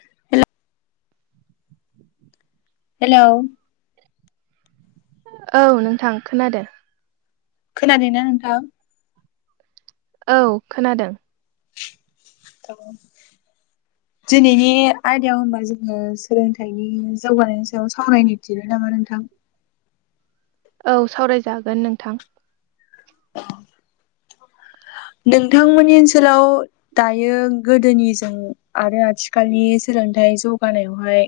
[unintelligible] Hello औ नोंथां खोनादों खोनादोंना नोंथां? औ खोनादों। [inaudible] दिनैनि आयदायाव होमबा जोङो सोलोंथाइनि जौगानायनि सायाव सावरायनो थिरो नामा नोंथां औ सावरायजागोन नोंथां। नोंथांमोननि ओनसोलाव दायो गोदोनिजों आरो आथिखालनि सोलोंथाइ जौगानायावहाय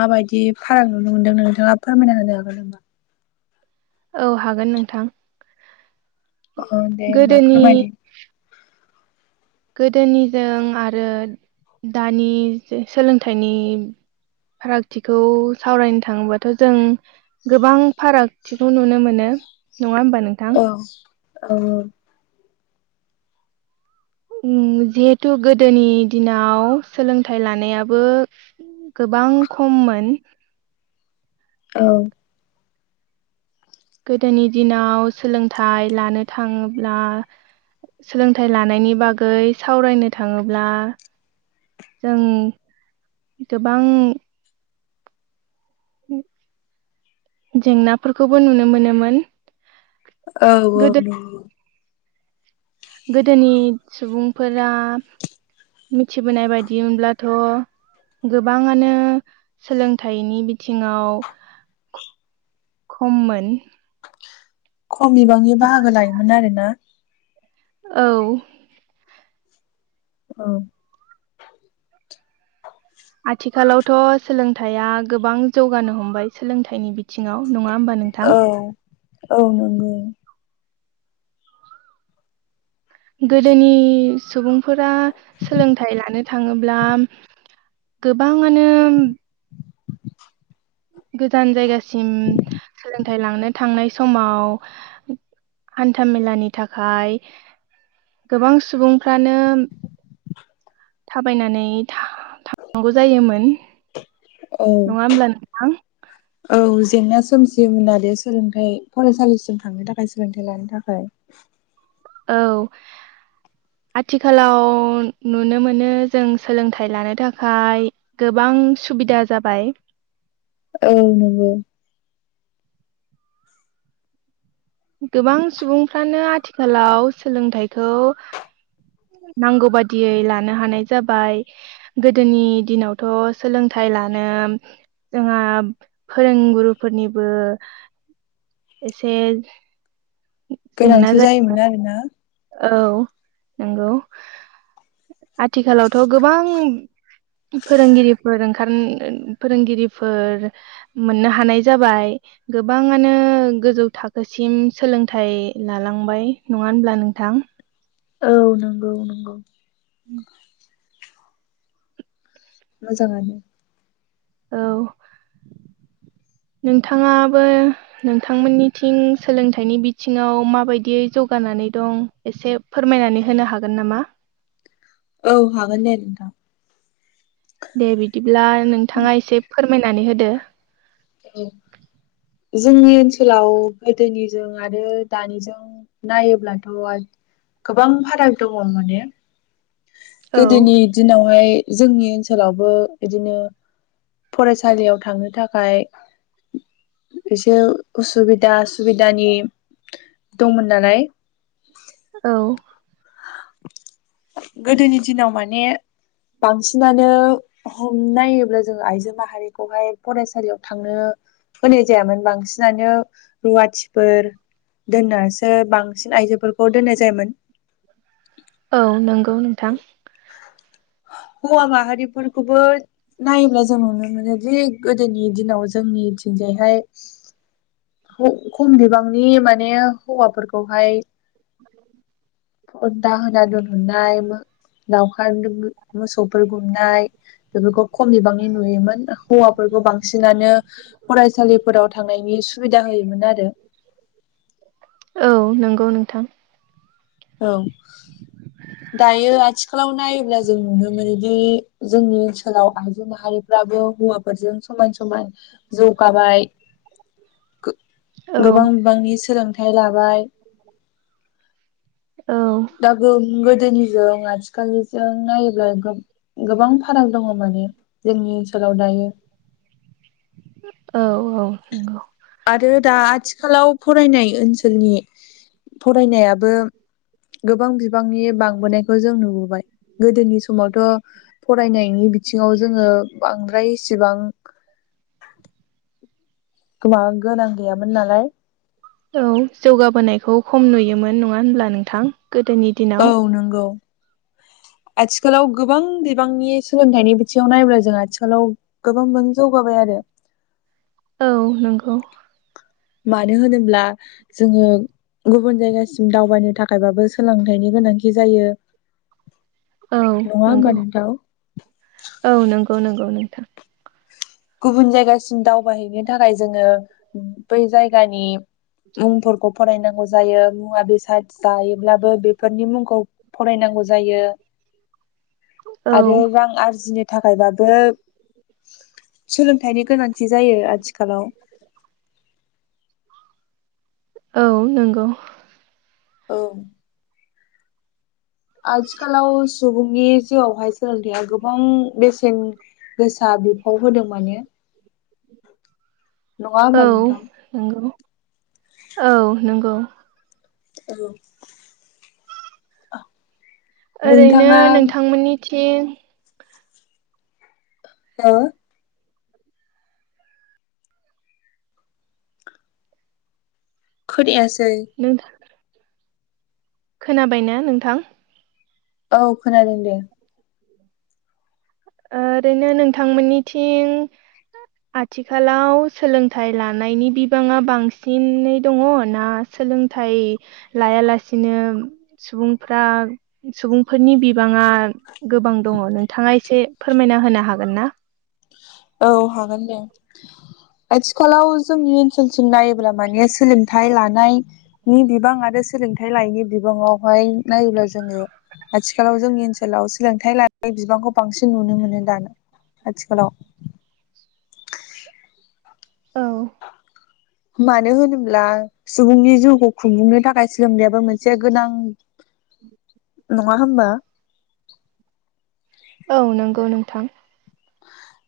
माबायदि फाराग नुनो मोनदों नोंथाङा फोरमायना होनो हागोन नामा? औ हागोन नोंथां। अ दे होमबा गोदोनि फोरमायनि गोदोनिजों आरो दानि सोलोंथाइनि फारागथिखौ सावरायनो थाङोबाथ' जों गोबां फारागथिखौ नुनो मोनो। नङा होमबा नोंथां? औ औ उम जिहेथु गोदोनि दिनाव सोलोंथाइ लानायाबो गोबां खममोन औ गोदोनि दिनाव सोलोंथाइ लानो थाङोब्ला सोलोंथाइ लानायनि बागै सावरायनो थाङोब्ला जों गोबां [inaudible] जेंनाफोरखौबो नुनो मोनोमोन औ औ गोदो गोदोनि सुबुंफोरा मिथिबोनाय बायदिमोनब्लाथ' गोबाङानो सोलोंथाइनि बिथिङाव खममोन खम बिबांनि बाहागो लायोमोन आरो [unintelligible] औ औ आथिखालावथ' सोलोंथाइया गोबां जौगानो हमबाय सोलोंथाइनि बिथिङाव नङा होमबा नोंथां? औ औ नंगौ गोदोनि सुबुं फोरा सोलोंथाइ लानो थाङोब्ला गोबाङानो गोजान जायगासिम सोलोंथाइ लांनो थांनाय समाव हान्था मेलानि थाखाय गोबां सुबुंफ्रानो थाबायनानै थांनांगौ जायोमोन औ नङा होमब्ला नोंथां? औ जेंना सोमजियोमोन आरो सोलोंथायाइ फरायसालिसिम थांनो थाखाय सोलोंथायाइ लानो थाखाय औ आथिखालाव नुनो मोनो जों सोलोंथाइ लानो थाखाय गोबां सुबिदा जाबाय औ नंगौ गोबां सुबुंफ्रानो आथिखालाव सोलोंथाइखौ नांगौ बादियै लानो हानाय जाबाय गोदोनि दिनावथ' सोलोंथाइ लानो जोंहा फोरोंगुरुफोरनिबो एसे जेंना गोनांथि जायोमोन आरोना। औ नंगौ। आथिखालावथ' गोबां फोरोंगिरिफोर ओंखार फोरोंगिरिफोर मोननो हानाय जाबाय गोबाङानो गोजौ थाखोसिम सोलोंथाइ लालांबाय नङा होनब्ला नों थां। औ नंगौ नंगौ। मोजाङानो। औ नोंथाङाबो नोंथांमोननिथिं सोलोंथाइनि बिथिङाव माबायदियै जौगानानै दं एसे फोरमायनानै होनो हागोन नामा? औ हागोन दे नोंथां। दे बिदिब्ला नोंथाङा एसे फोरमाय मायनानै होदो। औ जोंनि ओनसोलाव गोदोनिजों आरो दानिजों नायोब्लाथ' गोबां फाराग दङ माने औ गोदोनि दिनावहाय जोंनि ओनसोलावबो बिदिनो फरायसालियाव थांनो थाखाय एसे उसुबिदा सुबिदानि दंमोन नालाय औ गोदोनि दिनाव माने बांसिनानो हमनायोब्ला जों आइजो माहारिखौहाय फरायसा याव थांनो होनाय जायामोन बांसिनानो रुवाथिफोर दोननो सो बांसिन आइजोफोरखौ दोननाय जायोमोन। औ नंगौ नोंथां। हौवा माहारिफोरखौबो नायोब्ला जों नुनो मोनो जि गोदोनि दिनाव जोंनिथिंजायहाय खम बिबांनि माने हौवाफोरखौहाय उ दाहोना दोनहरनाय मोन लावखार मोसौफोर गुमनाय बेफोरखौ खम बिबांनि नुयोमोन हौवाफोरखौ बांसिनानो फरायसालिफोराव थांनायनि सुबिदा होयोमोन आरो। गौ नोंथां। औ दायो आथिखालाव नायोब्ला जों नुनो मोनोदि जोंनि ओनसोलाव आइजो माहारिफ्राबो हौवाफोरजों समान समान जौगाबाय। औ गोबां बिबांनि सोलों फाइ लाबाय। औ दा गोन गोदोनिजों आथिखालजों नायोब्ला गोबां फाराग दङ माने जोंनि ओनसोलाव दायो। औ नंगौ आरो दा आथिखालाव फरायनाय ओनसोलनि फरायनायाबो गोबां बिबांनि बांबोनायखौ जों नुबोबाय। गोदोनि समावथ' फरायनायनि बिथिङाव जोङो बांद्राय इसिबां गोबां गोनां गैयामोन नालाय। औ जौगाबोनायखौ खम नुयोमोन नङा होनब्ला नोंथां? गोदोनि औ दिनाव नंगौ आथिखालाव गोबां बिबांनि सोलोंथाइनि बिथिङाव नायब्ला जों आथिखालाव गोबांबो जौगाबाय आरो। औ नंगौ मानो होनोब्ला जोङो गुबुन जायगासिम दावबायनो थाखायबाबो सोलोंथाइनि गोनांथि जायो। औ नङा होमबा नंगौ नोंथां औ नंगौ। गौ नोंगौ नोंथां गुबुन जायगासिम दावबायहैनो थाखाय जोङो बै जायगानि मुंफोरखौ फरायनांगौ जायो मुवा बेसाद जायोब्लाबो बेफोरनि मुंखौ फरायनांगौ जायो। औ आरो रां आरजिनो थाखायबा बो सोलोंथाइनि गोनांथि थि जायो आथिखालाव। औ नंगौ औ आथिखालाव सुबुंनि जिउआवहाय सोलोंथायाइया गोबां बेसेन गोसा बिफाव होदों माने। नङा होमबा औ नोंथां? नंगौ औ नंगौ औ ओरैनो नोंथाङा नोंथांमोननि थिं हो खोनायास नोंथां खोनाबायना नोंथां? औ खोनादों दे ओरैनो नोंथांमोननिथिं आथिखालाव सोलोंथाइ लानायनि बिबाङा बांसिनै दङ ना सोलोंथाइ लायालासिनो सुबुंफ्रा सुबुंफोरनि बिबाङा गोबां दङ नोंथाङा एसे। फोरमायना होनो हागोन ना? औ हागोन दे आथिखालाव जोंनि ओनसोलसिम नायोब्ला माने सोलोंथाइ लानायनि बिबां आरो सोलोंथाइ लायैनि बिबाङावहाय नायोब्ला जोङो आथिखालाव जोंनि ओनसोलाव। सोलोंथाइ लानाय बिबांखौ बांसिन नुनो मोनो दाना। आथिखालाव औ मानो होनोब्ला सुबुंनि जिउखौ खुंफुंनो थाखाय सोलोंनायाबो मोनसे गोनां नङा होमबा? औ नंगौ नोंथां।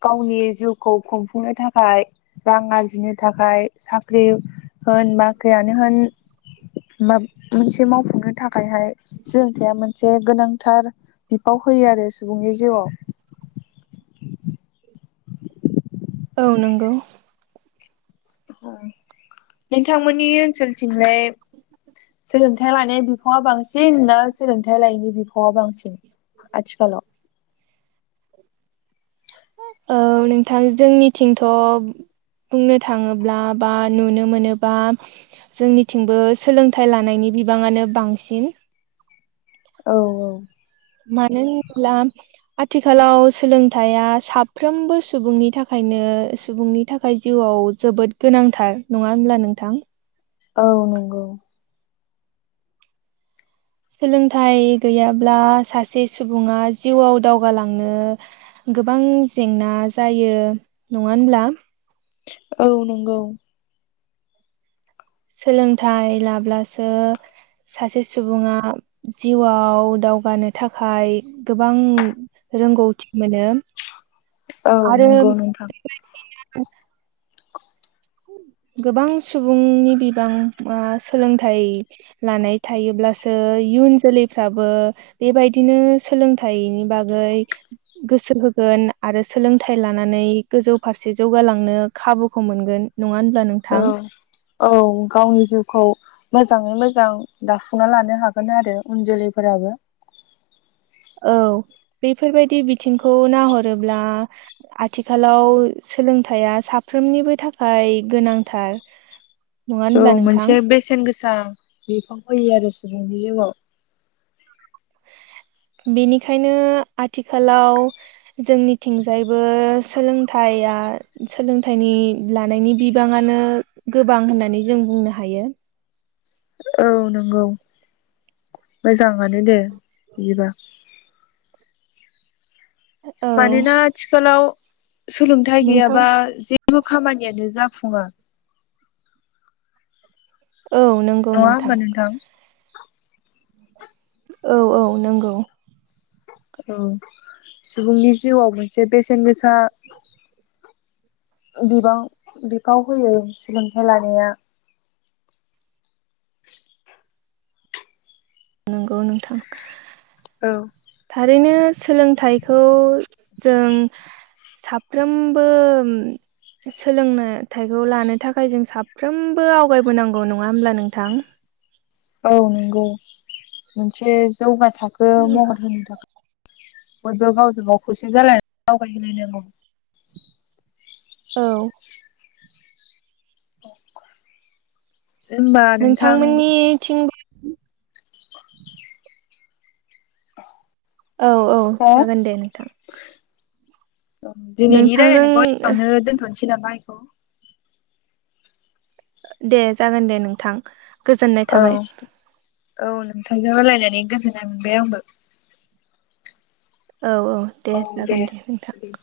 गावनि जिउखौ खुंफुंनो थाखाय रां आरजिनो थाखाय साख्रि होन बाख्रियानो होन मा। मोनसे मावफुंनो थाखायहाय सोलोंथाइया मोनसे गोनां। थार बिफाव होयो आरो सुबुंनि जिउआव। औ नंगौ ओं नोंथांमोननि ओनसोलथिंलाय सोलोंथाइ लानाय बिफावा बांसिन ना सोलोंथाइ लायैनि बिफावा बांसिन? आथिखालाव [inaudible] औ नोंथां जोंनिथिंथ' बुंनो थाङोब्ला बा नुनो मोनोबा जोंनिथिंबो सोलोंथाइ लानायनि बिबाङानो बांसिन औ औ मानो होनब्ला आथिखालाव सोलोंथायाइया साफ्रोमबो सुबुंनि थाखायनो सुबुंनि थाखाय जिउआव जोबोद गोनांथार नङा होनब्ला नोंथां? औ नंगौ। सोलोंथाइ गैयाब्ला सासे सुबुङा जिउआव दावगालांनो गोबां जेंना जायो नङा होनब्ला? औ नंगौ सोलोंथाइ लाब्लासो सासे सुबुङा जिउआव दावगानो थाखाय गोबां रोंगौथि मोनो। औ आरो नंगौ नोंथां। [inaudible] गोबां सुबुंनि बिबाङा सोलोंथाइ लानाय थायोब्लासो इयुन जोलैफ्राबो बेबायदिनो सोलोंथाइनि बागै गोसो होगोन आरो सोलोंथाइ लानानै गोजौ फारसे जौगालांनो खाबुखौ मोनगोन। नङा होनब्ला नोंथां औ औ गावनि जिउखौ मोजाङै मोजां दाफुंना लानो हागोन आरो उन जोलैफोराबो औ बेफोरबायदि बिथिंखौ नाहरोब्ला आथिखालाव सोलोंथायाइया साफ्रोमनिबो थाखाय गोनांथार। नङा औ होनब्ला नोंथां मोनसे बेसेन गोसा बिफां फयो आरो सुबुंनि जिउआव बेनिखायनो आथिखालाव जोंनिथिंजायबो सोलोंथाइया सोलोंथाइनि लानायनि बिबाङानो गोबां होननानै जों बुंनो हायो। औ नंगौ मोजाङानो दे बिदिबा औ मानोना आथिखालाव सोलोंथाइ नोंथां गैयाबा जे खामानियानो जाफुङा। औ नंगौ नङा होनबा नोंथां? औ औ नंगौ औ सुबुंनि जिउआव मोनसे बेसेन गोसा बिबां बिफाव होयो सोलोंथायाइ लानाया। [inaudible] नोंगौ नोंथां। औ थारैनो सोलोंथाइखौ जों साफ्रोमबो सोलोंनोथाइखौ लानो थाखाय जों साफ्रोमबो आवगायबोनांगौ नङा होमब्ला नोंथां? औ नंगौ मोनसे जौगा थाखो महद होनो थाखाय । बयबो गावजों गाव खौसे जालायनानै आवगायलायनांगौ । औ औ [inaudible] नोंथां मोननिथिंबो औ औ हो जागोन दे नोंथां। दिनैनि रायलायनायखौ नोंथांजों एसेआवनो दोनथ'नोसै। [unintelligible] दे जागोन दे नोंथां। गोजोननाय औ थाबाय। औ नोंथांजों रायालायनानै गोजोननाय मोनबाय आंबो । औ औ दे जागोन दे नोंथां दे ‌।